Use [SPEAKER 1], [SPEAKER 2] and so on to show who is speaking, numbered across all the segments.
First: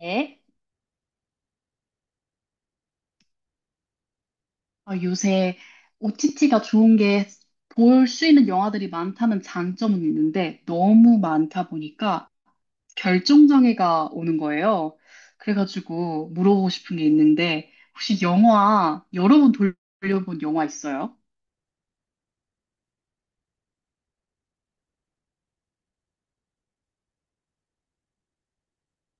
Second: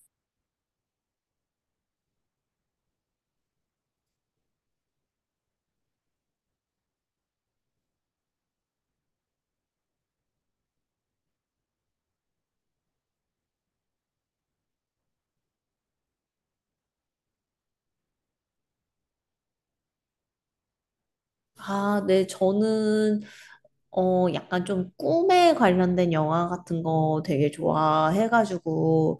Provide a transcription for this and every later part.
[SPEAKER 1] 네. 어, 요새 OTT가 좋은 게 볼 수 있는 영화들이 많다는 장점은 있는데 너무 많다 보니까 결정장애가 오는 거예요. 그래가지고 물어보고 싶은 게 있는데 혹시 영화 여러 번 돌려본 영화 있어요?
[SPEAKER 2] 아, 네, 저는, 약간 좀 꿈에 관련된 영화 같은 거 되게 좋아해가지고,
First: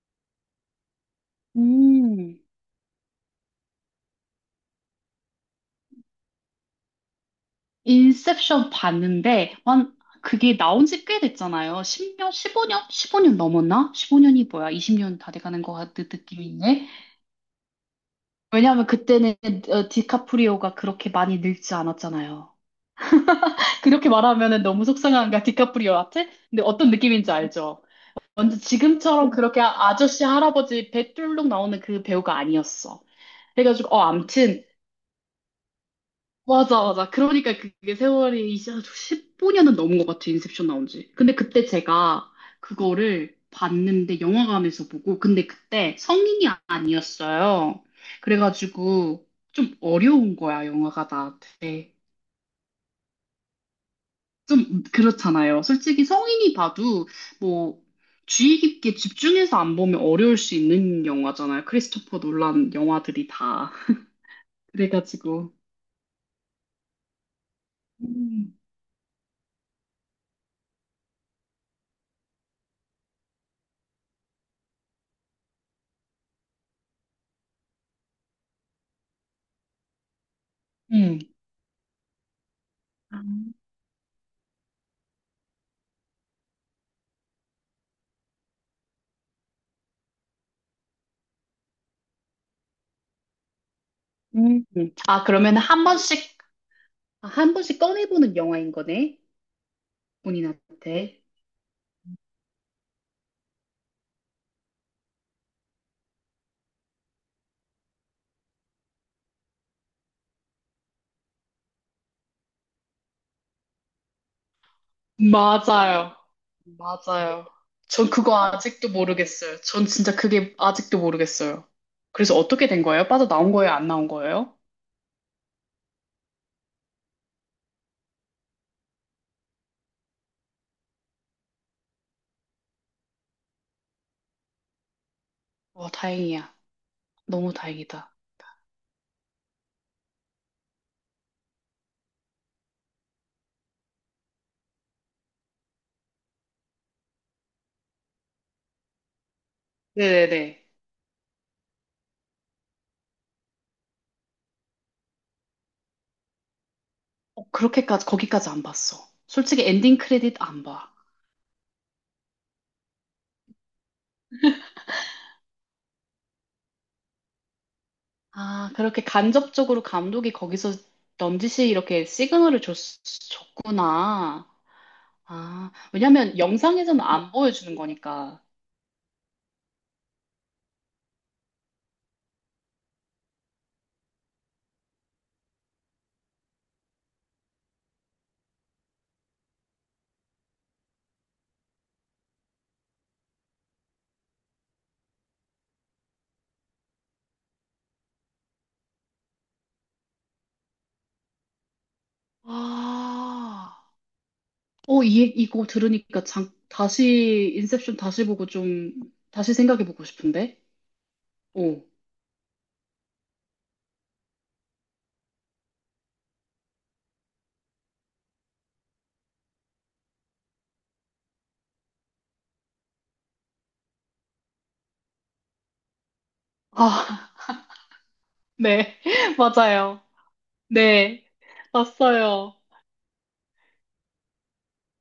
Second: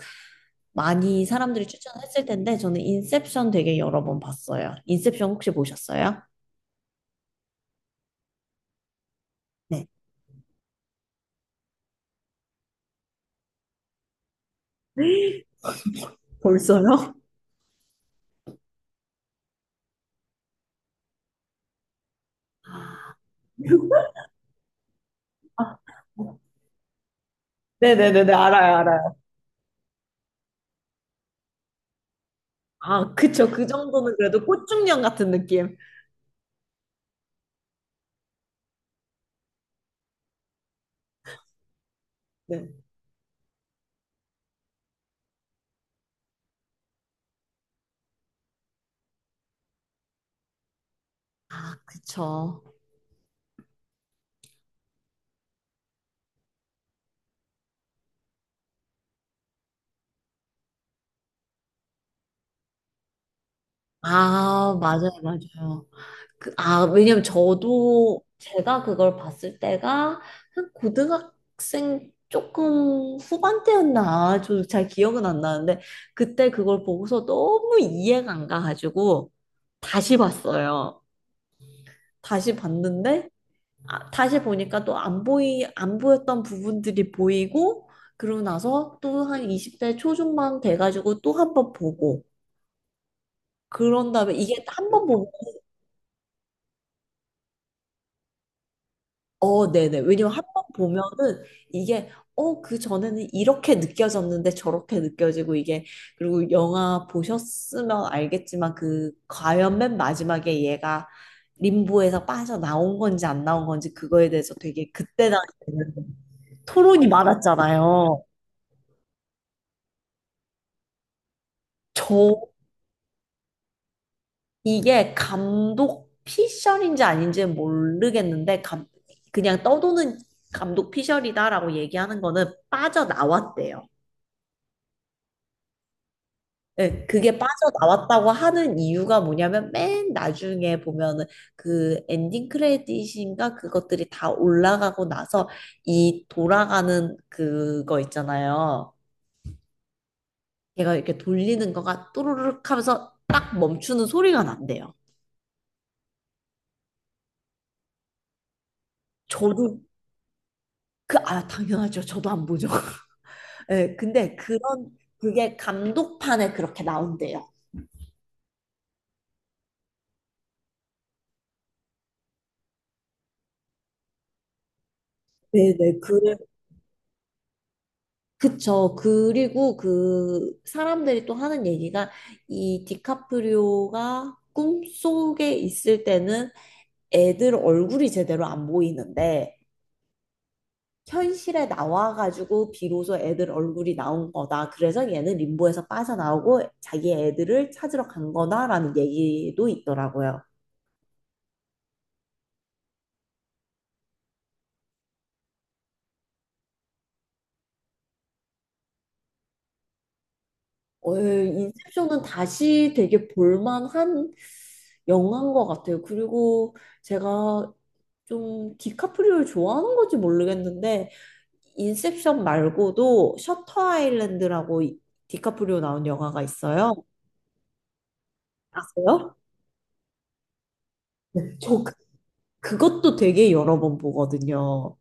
[SPEAKER 2] 많이 사람들이 추천했을
[SPEAKER 1] 음,
[SPEAKER 2] 텐데, 저는 인셉션 되게 여러 번 봤어요. 인셉션 혹시 보셨어요?
[SPEAKER 1] 인셉션 봤는데
[SPEAKER 2] 네.
[SPEAKER 1] 완 그게 나온 지 꽤 됐잖아요. 10년, 15년? 15년 넘었나? 15년이 뭐야? 20년 다 돼가는 것 같은 느낌인데
[SPEAKER 2] 벌써요?
[SPEAKER 1] 왜냐하면 그때는 어, 디카프리오가 그렇게 많이 늙지 않았잖아요. 그렇게 말하면은 너무 속상한가,
[SPEAKER 2] 아,
[SPEAKER 1] 디카프리오한테? 근데 어떤 느낌인지 알죠?
[SPEAKER 2] 네네네네,
[SPEAKER 1] 완전
[SPEAKER 2] 알아요, 알아요.
[SPEAKER 1] 지금처럼 그렇게 아저씨, 할아버지 배 뚫룩 나오는 그 배우가 아니었어.
[SPEAKER 2] 아, 그쵸. 그
[SPEAKER 1] 그래가지고, 어,
[SPEAKER 2] 정도는 그래도
[SPEAKER 1] 암튼,
[SPEAKER 2] 꽃중년 같은 느낌.
[SPEAKER 1] 맞아, 맞아. 그러니까 그게 세월이 이제 15년은 넘은 것 같아, 인셉션 나온 지. 근데 그때 제가
[SPEAKER 2] 네.
[SPEAKER 1] 그거를 봤는데, 영화관에서 보고, 근데 그때 성인이 아니었어요. 그래가지고 좀 어려운 거야, 영화가
[SPEAKER 2] 아,
[SPEAKER 1] 나한테.
[SPEAKER 2] 그쵸.
[SPEAKER 1] 좀 그렇잖아요. 솔직히 성인이 봐도 뭐 주의 깊게 집중해서 안 보면 어려울 수 있는 영화잖아요. 크리스토퍼 놀란 영화들이 다.
[SPEAKER 2] 아, 맞아요,
[SPEAKER 1] 그래가지고.
[SPEAKER 2] 맞아요. 아, 왜냐면 저도
[SPEAKER 1] 음,
[SPEAKER 2] 제가 그걸 봤을 때가 한 고등학생 조금 후반때였나? 저도 잘 기억은 안 나는데 그때 그걸 보고서 너무 이해가 안 가가지고 다시 봤어요. 다시 봤는데
[SPEAKER 1] 음.
[SPEAKER 2] 아, 다시 보니까 또 안 보였던 부분들이 보이고 그러고 나서 또 한 20대 초중반 돼가지고 또 한 번 보고 그런 다음에 이게
[SPEAKER 1] 음.
[SPEAKER 2] 한 번
[SPEAKER 1] 아,
[SPEAKER 2] 보면
[SPEAKER 1] 그러면 한 번씩, 아, 한 번씩 꺼내보는 영화인 거네?
[SPEAKER 2] 어, 네네. 왜냐면 한번
[SPEAKER 1] 본인한테.
[SPEAKER 2] 보면은 이게, 그 전에는 이렇게 느껴졌는데 저렇게 느껴지고 이게, 그리고 영화 보셨으면 알겠지만 과연 맨 마지막에 얘가 림보에서 빠져나온 건지 안 나온 건지 그거에 대해서 되게 그때 당시에는
[SPEAKER 1] 맞아요.
[SPEAKER 2] 토론이
[SPEAKER 1] 맞아요. 전
[SPEAKER 2] 많았잖아요.
[SPEAKER 1] 그거 아직도 모르겠어요. 전 진짜 그게 아직도 모르겠어요. 그래서
[SPEAKER 2] 저,
[SPEAKER 1] 어떻게 된 거예요? 빠져나온 거예요? 안 나온 거예요?
[SPEAKER 2] 이게 감독 피셜인지 아닌지는 모르겠는데, 그냥 떠도는 감독 피셜이다라고 얘기하는 거는 빠져나왔대요.
[SPEAKER 1] 어, 다행이야.
[SPEAKER 2] 네, 그게
[SPEAKER 1] 너무 다행이다.
[SPEAKER 2] 빠져나왔다고 하는 이유가 뭐냐면 맨 나중에 보면은 그 엔딩 크레딧인가 그것들이 다 올라가고 나서 이 돌아가는 그거 있잖아요.
[SPEAKER 1] 네네네.
[SPEAKER 2] 걔가 이렇게 돌리는 거가 또르륵 하면서 딱 멈추는 소리가 난대요.
[SPEAKER 1] 어, 그렇게까지, 거기까지 안 봤어. 솔직히
[SPEAKER 2] 저도
[SPEAKER 1] 엔딩 크레딧 안 봐.
[SPEAKER 2] 아, 당연하죠. 저도 안 보죠. 네, 근데 그게 감독판에 그렇게 나온대요.
[SPEAKER 1] 아, 그렇게 간접적으로 감독이 거기서 넌지시 이렇게 시그널을 줬구나. 아,
[SPEAKER 2] 네네, 그래.
[SPEAKER 1] 왜냐면 영상에서는 안 보여주는 거니까.
[SPEAKER 2] 그쵸. 그리고 그 사람들이 또 하는 얘기가 이 디카프리오가 꿈속에 있을 때는 애들 얼굴이 제대로 안 보이는데 현실에 나와가지고 비로소 애들 얼굴이 나온 거다. 그래서 얘는 림보에서 빠져나오고 자기 애들을 찾으러 간 거다라는 얘기도 있더라고요.
[SPEAKER 1] 아, 어, 이, 이거 들으니까 장, 다시, 인셉션 다시 보고 좀, 다시 생각해보고 싶은데? 오.
[SPEAKER 2] 인셉션은 다시 되게 볼만한 영화인 것 같아요. 그리고 제가 좀 디카프리오를 좋아하는 건지 모르겠는데 인셉션 말고도 셔터 아일랜드라고 디카프리오 나온 영화가 있어요.
[SPEAKER 1] 아, 네.
[SPEAKER 2] 아세요?
[SPEAKER 1] 맞아요. 네.
[SPEAKER 2] 네,
[SPEAKER 1] 봤어요.
[SPEAKER 2] 그것도 되게 여러 번 보거든요.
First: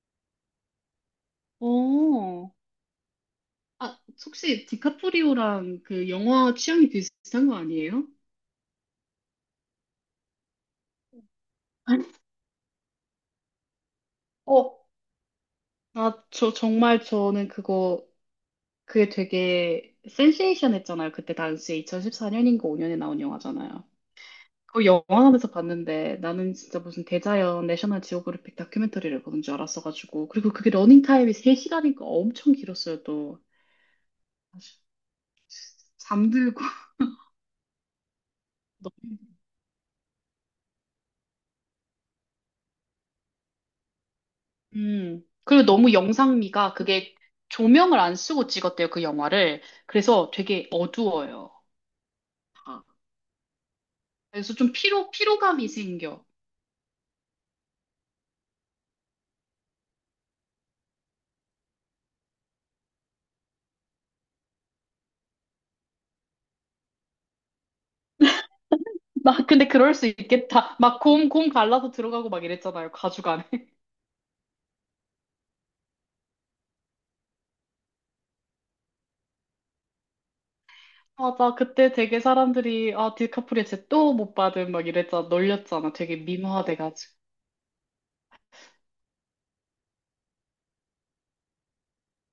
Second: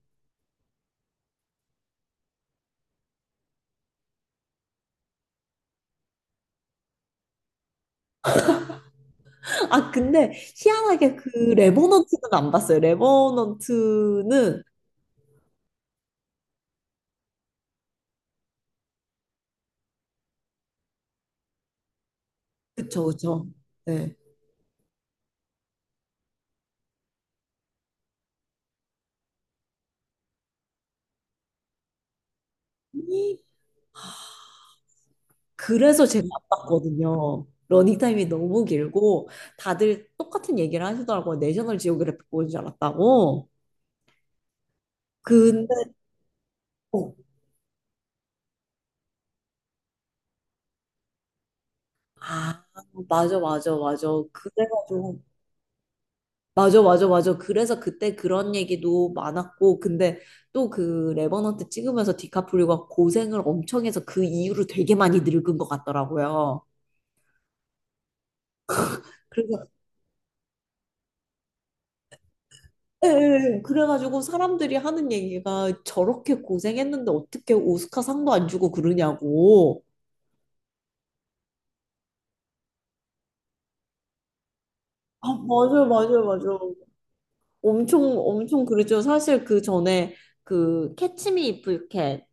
[SPEAKER 1] 오. 아, 혹시 디카프리오랑 그 영화 취향이 비슷한 거 아니에요?
[SPEAKER 2] 아 근데 희한하게 그 레버넌트는 안 봤어요. 레버넌트는
[SPEAKER 1] 어, 아, 저, 정말 저는 그거 그게 되게 센세이션했잖아요. 그때 당시에 2014년인가 5년에
[SPEAKER 2] 그쵸
[SPEAKER 1] 나온
[SPEAKER 2] 그쵸.
[SPEAKER 1] 영화잖아요.
[SPEAKER 2] 네.
[SPEAKER 1] 그 영화관에서 봤는데 나는 진짜 무슨 대자연 내셔널 지오그래픽 다큐멘터리를 보는 줄 알았어가지고 그리고 그게 러닝타임이 3시간이니까 엄청 길었어요 또. 아
[SPEAKER 2] 그래서 제가 안
[SPEAKER 1] 잠들고
[SPEAKER 2] 봤거든요. 러닝타임이 너무
[SPEAKER 1] 너무
[SPEAKER 2] 길고 다들 똑같은 얘기를 하시더라고요. 내셔널 지오그래픽 보는 줄 알았다고.
[SPEAKER 1] 그리고
[SPEAKER 2] 근데
[SPEAKER 1] 너무 영상미가
[SPEAKER 2] 어,
[SPEAKER 1] 그게 조명을 안 쓰고 찍었대요 그 영화를. 그래서 되게 어두워요
[SPEAKER 2] 아
[SPEAKER 1] 다.
[SPEAKER 2] 맞아 맞아 맞아
[SPEAKER 1] 그래서 좀
[SPEAKER 2] 그래가지고
[SPEAKER 1] 피로감이 생겨.
[SPEAKER 2] 맞아 맞아 맞아 그래서 그때 그런 얘기도 많았고 근데 또 그 레버넌트 찍으면서 디카프리오가 고생을 엄청 해서 그 이후로 되게 많이 늙은 것 같더라고요.
[SPEAKER 1] 나
[SPEAKER 2] 그래서
[SPEAKER 1] 근데 그럴 수 있겠다. 막 곰 갈라서 들어가고 막 이랬잖아요.
[SPEAKER 2] 예,
[SPEAKER 1] 가죽 안에.
[SPEAKER 2] 예, 예. 그래가지고 사람들이 하는 얘기가 저렇게 고생했는데 어떻게 오스카상도 안 주고 그러냐고.
[SPEAKER 1] 맞아. 그때 되게 사람들이, 아, 디카프리오 쟤또 못 받은 막 이랬잖아.
[SPEAKER 2] 아, 맞아요,
[SPEAKER 1] 놀렸잖아. 되게
[SPEAKER 2] 맞아요, 맞아요.
[SPEAKER 1] 미모화돼가지고.
[SPEAKER 2] 엄청, 엄청 그랬죠. 사실 그 전에 그 캐치미 이프 유캔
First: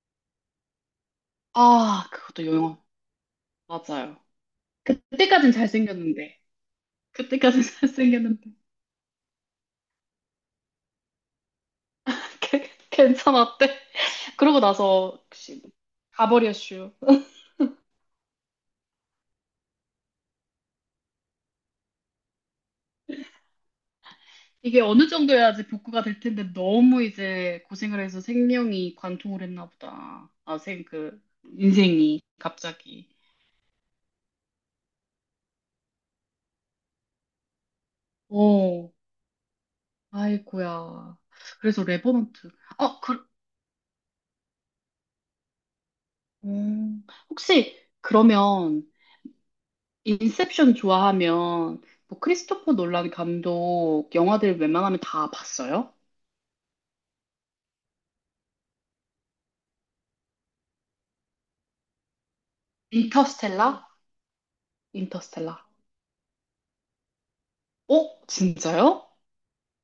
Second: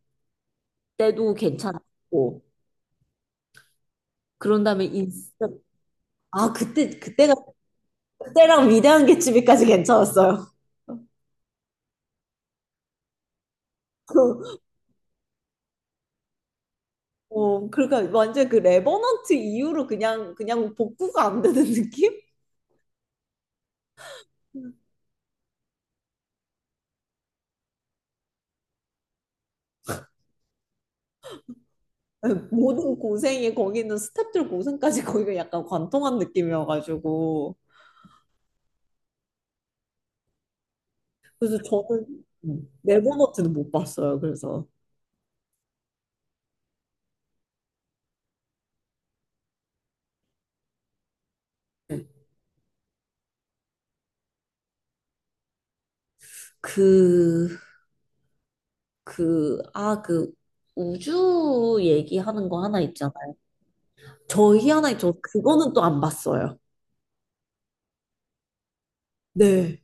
[SPEAKER 2] 때도
[SPEAKER 1] 아,
[SPEAKER 2] 괜찮았고.
[SPEAKER 1] 그것도 영화. 맞아요.
[SPEAKER 2] 그런 다음에 인스
[SPEAKER 1] 그때까진 잘생겼는데.
[SPEAKER 2] 아,
[SPEAKER 1] 그때까진 잘생겼는데.
[SPEAKER 2] 그때랑 위대한 개츠비까지 괜찮았어요.
[SPEAKER 1] 괜찮았대.
[SPEAKER 2] 그,
[SPEAKER 1] 그러고 나서, 혹시, 가버렸슈.
[SPEAKER 2] 그러니까 완전 그 레버넌트 이후로 그냥 복구가 안 되는 느낌?
[SPEAKER 1] 이게 어느 정도 해야지 복구가 될 텐데 너무 이제 고생을 해서 생명이 관통을 했나 보다. 아, 인생이
[SPEAKER 2] 모든
[SPEAKER 1] 갑자기.
[SPEAKER 2] 고생이 거기는 스태프들 고생까지 거기가 약간 관통한 느낌이어가지고
[SPEAKER 1] 어, 아이고야.
[SPEAKER 2] 그래서
[SPEAKER 1] 그래서
[SPEAKER 2] 저는
[SPEAKER 1] 레버넌트. 어, 그,
[SPEAKER 2] 네버너트는 못 봤어요. 그래서
[SPEAKER 1] 혹시 그러면 인셉션 좋아하면 뭐 크리스토퍼 놀란 감독 영화들 웬만하면 다 봤어요?
[SPEAKER 2] 그, 그 우주 얘기하는 거 하나 있잖아요.
[SPEAKER 1] 인터스텔라?
[SPEAKER 2] 저희 하나저
[SPEAKER 1] 인터스텔라.
[SPEAKER 2] 그거는 또 안 봤어요.
[SPEAKER 1] 어, 진짜요?
[SPEAKER 2] 네.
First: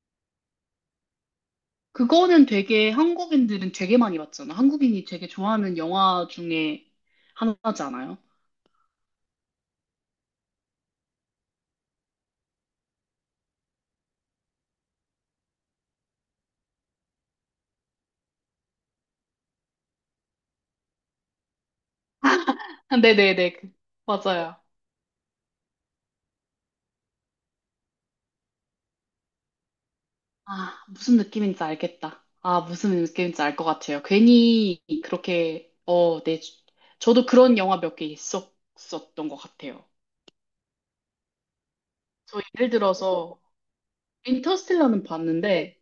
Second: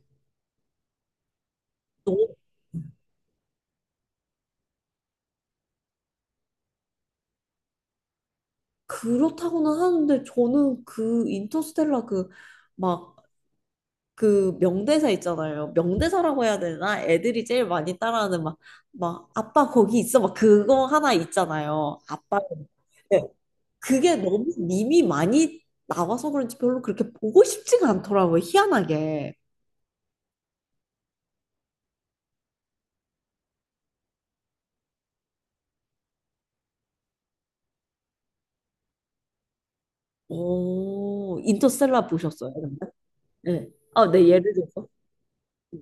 [SPEAKER 2] 너무
[SPEAKER 1] 그거는 되게 한국인들은 되게 많이 봤잖아. 한국인이 되게 좋아하는 영화 중에 하나잖아요.
[SPEAKER 2] 그렇다고는 하는데 저는 그 인터스텔라 그막 그 명대사 있잖아요. 명대사라고 해야 되나? 애들이 제일 많이 따라하는 막, 아빠 거기 있어. 막 그거 하나 있잖아요. 아빠. 네.
[SPEAKER 1] 네네네.
[SPEAKER 2] 그게 너무
[SPEAKER 1] 맞아요.
[SPEAKER 2] 밈이 많이 나와서 그런지 별로 그렇게 보고 싶지가 않더라고요. 희한하게.
[SPEAKER 1] 아, 무슨 느낌인지 알겠다. 아, 무슨 느낌인지 알 것 같아요. 괜히 그렇게, 어, 네. 저도 그런 영화 몇 개 있었던 것 같아요.
[SPEAKER 2] 오, 인터스텔라
[SPEAKER 1] 저
[SPEAKER 2] 보셨어요?
[SPEAKER 1] 예를
[SPEAKER 2] 근데?
[SPEAKER 1] 들어서,
[SPEAKER 2] 네. 아, 네, 예를 들어서.
[SPEAKER 1] 인터스텔라는 봤는데,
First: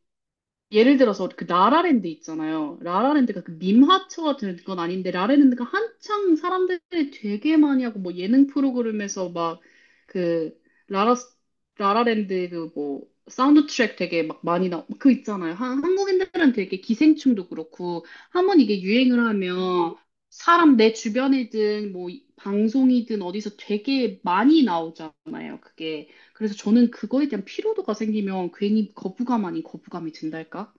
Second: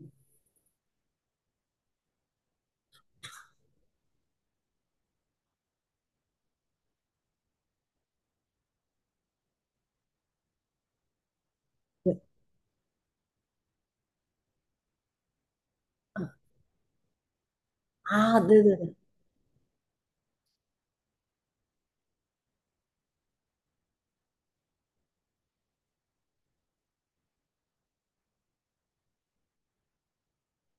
[SPEAKER 1] 예를 들어서 그 라라랜드 있잖아요. 라라랜드가 그 밈하초 같은 건 아닌데 라라랜드가 한창 사람들이 되게 많이 하고 뭐 예능 프로그램에서 막 그 라라
[SPEAKER 2] 네.
[SPEAKER 1] 라라랜드 그 뭐 사운드 트랙 되게 막 많이 나오 그 있잖아요. 한 한국인들은 되게 기생충도 그렇고
[SPEAKER 2] 아,
[SPEAKER 1] 한 번 이게
[SPEAKER 2] 네네네.
[SPEAKER 1] 유행을 하면 사람 내 주변이든 뭐 방송이든 어디서 되게 많이 나오잖아요. 그게. 그래서 저는 그거에 대한 피로도가 생기면 괜히 거부감 아닌 거부감이 든달까?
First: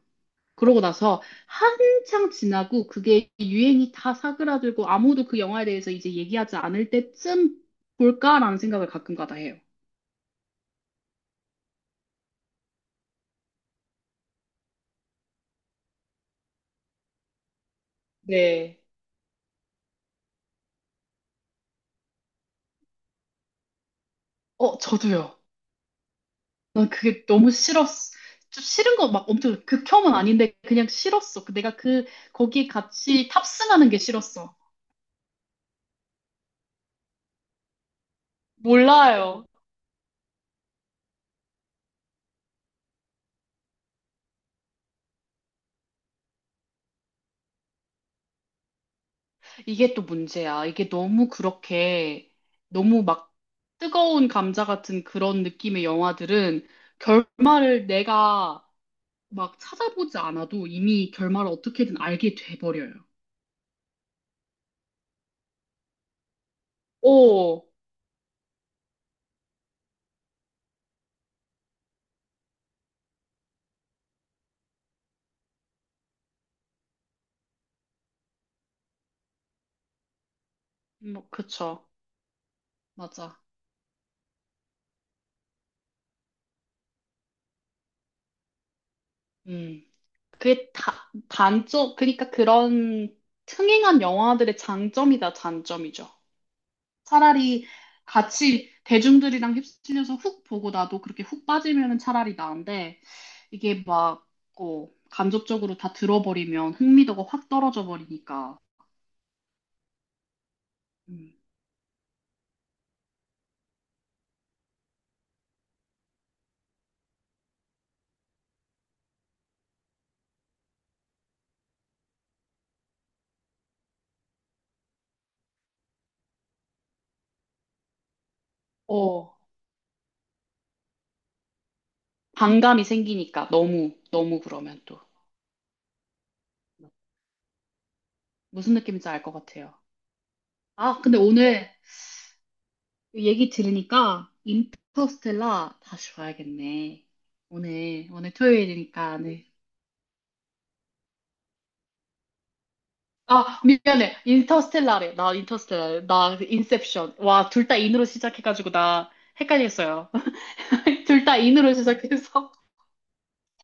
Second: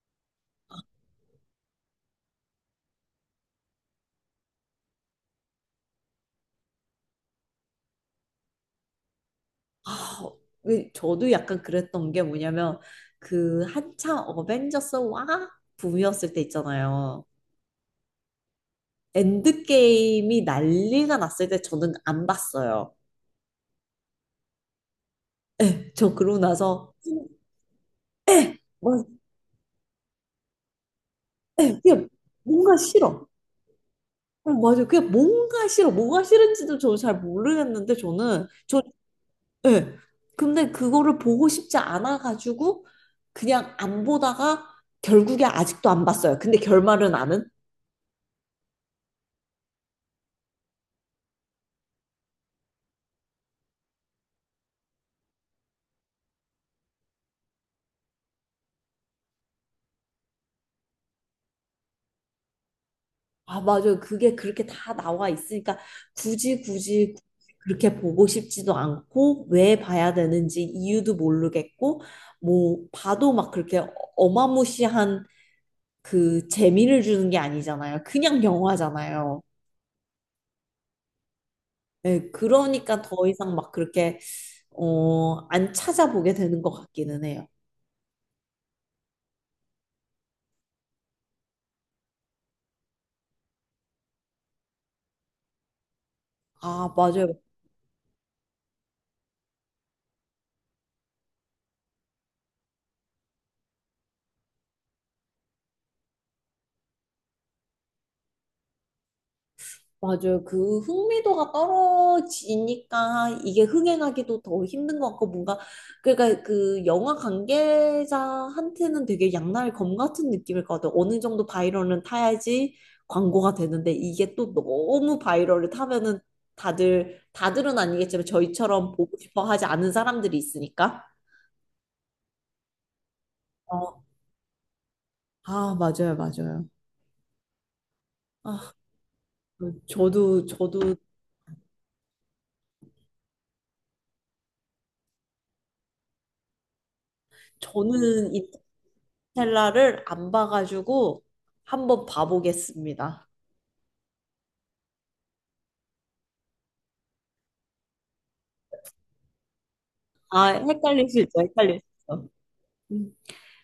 [SPEAKER 1] 그러고 나서 한창 지나고 그게 유행이 다 사그라들고 아무도 그 영화에 대해서 이제 얘기하지 않을 때쯤 볼까라는 생각을 가끔가다 해요.
[SPEAKER 2] 아, 왜 저도 약간 그랬던 게 뭐냐면, 그 한창 어벤져스 와 붐이었을 때 있잖아요.
[SPEAKER 1] 네.
[SPEAKER 2] 엔드게임이 난리가 났을 때 저는 안 봤어요.
[SPEAKER 1] 어, 저도요.
[SPEAKER 2] 예, 저 그러고
[SPEAKER 1] 난
[SPEAKER 2] 나서 그냥
[SPEAKER 1] 그게 너무 싫었어. 좀 싫은
[SPEAKER 2] 뭐-
[SPEAKER 1] 거 막 엄청 극혐은 아닌데 그냥 싫었어. 그 내가
[SPEAKER 2] 예,
[SPEAKER 1] 그
[SPEAKER 2] 그냥
[SPEAKER 1] 거기에
[SPEAKER 2] 뭔가 싫어.
[SPEAKER 1] 같이 탑승하는 게
[SPEAKER 2] 어,
[SPEAKER 1] 싫었어.
[SPEAKER 2] 맞아요. 그냥 뭔가 싫어. 뭐가 싫은지도 저는 잘 모르겠는데 저는
[SPEAKER 1] 몰라요.
[SPEAKER 2] 예. 근데 그거를 보고 싶지 않아 가지고 그냥 안 보다가 결국에 아직도 안 봤어요. 근데 결말은 아는.
[SPEAKER 1] 이게 또 문제야. 이게 너무 그렇게, 너무 막 뜨거운 감자 같은 그런 느낌의 영화들은 결말을 내가 막 찾아보지 않아도 이미 결말을 어떻게든 알게 돼버려요.
[SPEAKER 2] 아, 맞아요. 그게 그렇게 다 나와 있으니까 굳이 굳이
[SPEAKER 1] 오,
[SPEAKER 2] 그렇게 보고 싶지도 않고 왜 봐야 되는지 이유도 모르겠고 뭐 봐도 막 그렇게 어마무시한 그 재미를 주는 게 아니잖아요. 그냥 영화잖아요.
[SPEAKER 1] 뭐, 그쵸.
[SPEAKER 2] 네, 그러니까 더
[SPEAKER 1] 맞아.
[SPEAKER 2] 이상 막 그렇게 안 찾아보게 되는 것 같기는 해요.
[SPEAKER 1] 음. 그게 다, 단점, 그러니까 그런 흥행한 영화들의 장점이다, 단점이죠.
[SPEAKER 2] 아, 맞아요.
[SPEAKER 1] 차라리 같이 대중들이랑 휩쓸려서 훅 보고 나도 그렇게 훅 빠지면은 차라리 나은데 이게 막 어, 간접적으로 다 들어버리면 흥미도가 확 떨어져 버리니까.
[SPEAKER 2] 맞아요. 그
[SPEAKER 1] 음.
[SPEAKER 2] 흥미도가 떨어지니까 이게 흥행하기도 더 힘든 것 같고 뭔가 그러니까 그 영화 관계자한테는 되게 양날 검 같은 느낌일 것 같아요. 어느 정도 바이럴은 타야지 광고가 되는데 이게 또 너무 바이럴을 타면은 다들은 아니겠지만 저희처럼 보고
[SPEAKER 1] 어,
[SPEAKER 2] 싶어 하지 않은 사람들이 있으니까.
[SPEAKER 1] 반감이 생기니까 너무
[SPEAKER 2] 어,
[SPEAKER 1] 너무 그러면 또
[SPEAKER 2] 아, 맞아요, 맞아요. 아,
[SPEAKER 1] 무슨 느낌인지 알 것 같아요.
[SPEAKER 2] 저도
[SPEAKER 1] 아, 근데 오늘 얘기 들으니까 인터스텔라 다시 봐야겠네.
[SPEAKER 2] 저는
[SPEAKER 1] 오늘 토요일이니까 네.
[SPEAKER 2] 인터스텔라를 안 봐가지고 한번 봐보겠습니다.
[SPEAKER 1] 아, 미안해. 인터스텔라래. 나 인터스텔라. 나 인셉션. 와, 둘 다 인으로 시작해가지고 나 헷갈렸어요.
[SPEAKER 2] 아,
[SPEAKER 1] 둘 다
[SPEAKER 2] 헷갈리시죠?
[SPEAKER 1] 인으로
[SPEAKER 2] 헷갈리시죠?
[SPEAKER 1] 시작해서.
[SPEAKER 2] 음,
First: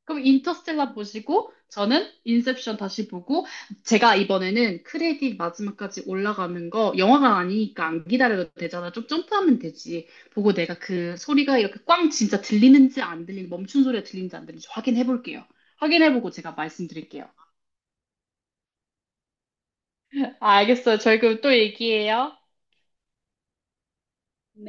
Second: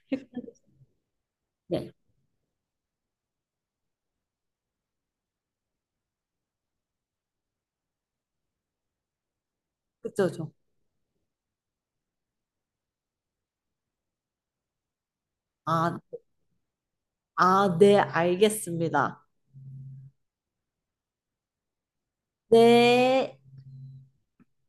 [SPEAKER 1] 그럼
[SPEAKER 2] 헷갈리시-
[SPEAKER 1] 인터스텔라 보시고,
[SPEAKER 2] 네,
[SPEAKER 1] 저는 인셉션 다시 보고, 제가 이번에는 크레딧 마지막까지 올라가는 거, 영화가 아니니까 안 기다려도 되잖아. 좀 점프하면 되지.
[SPEAKER 2] 그쵸, 죠
[SPEAKER 1] 보고 내가 그 소리가 이렇게 꽝 진짜 들리는지 안 들리는지, 멈춘 소리가 들리는지 안 들리는지 확인해 볼게요.
[SPEAKER 2] 아,
[SPEAKER 1] 확인해 보고 제가 말씀드릴게요.
[SPEAKER 2] 아, 네, 알겠습니다.
[SPEAKER 1] 아, 알겠어요. 저희 그럼 또 얘기해요.
[SPEAKER 2] 네.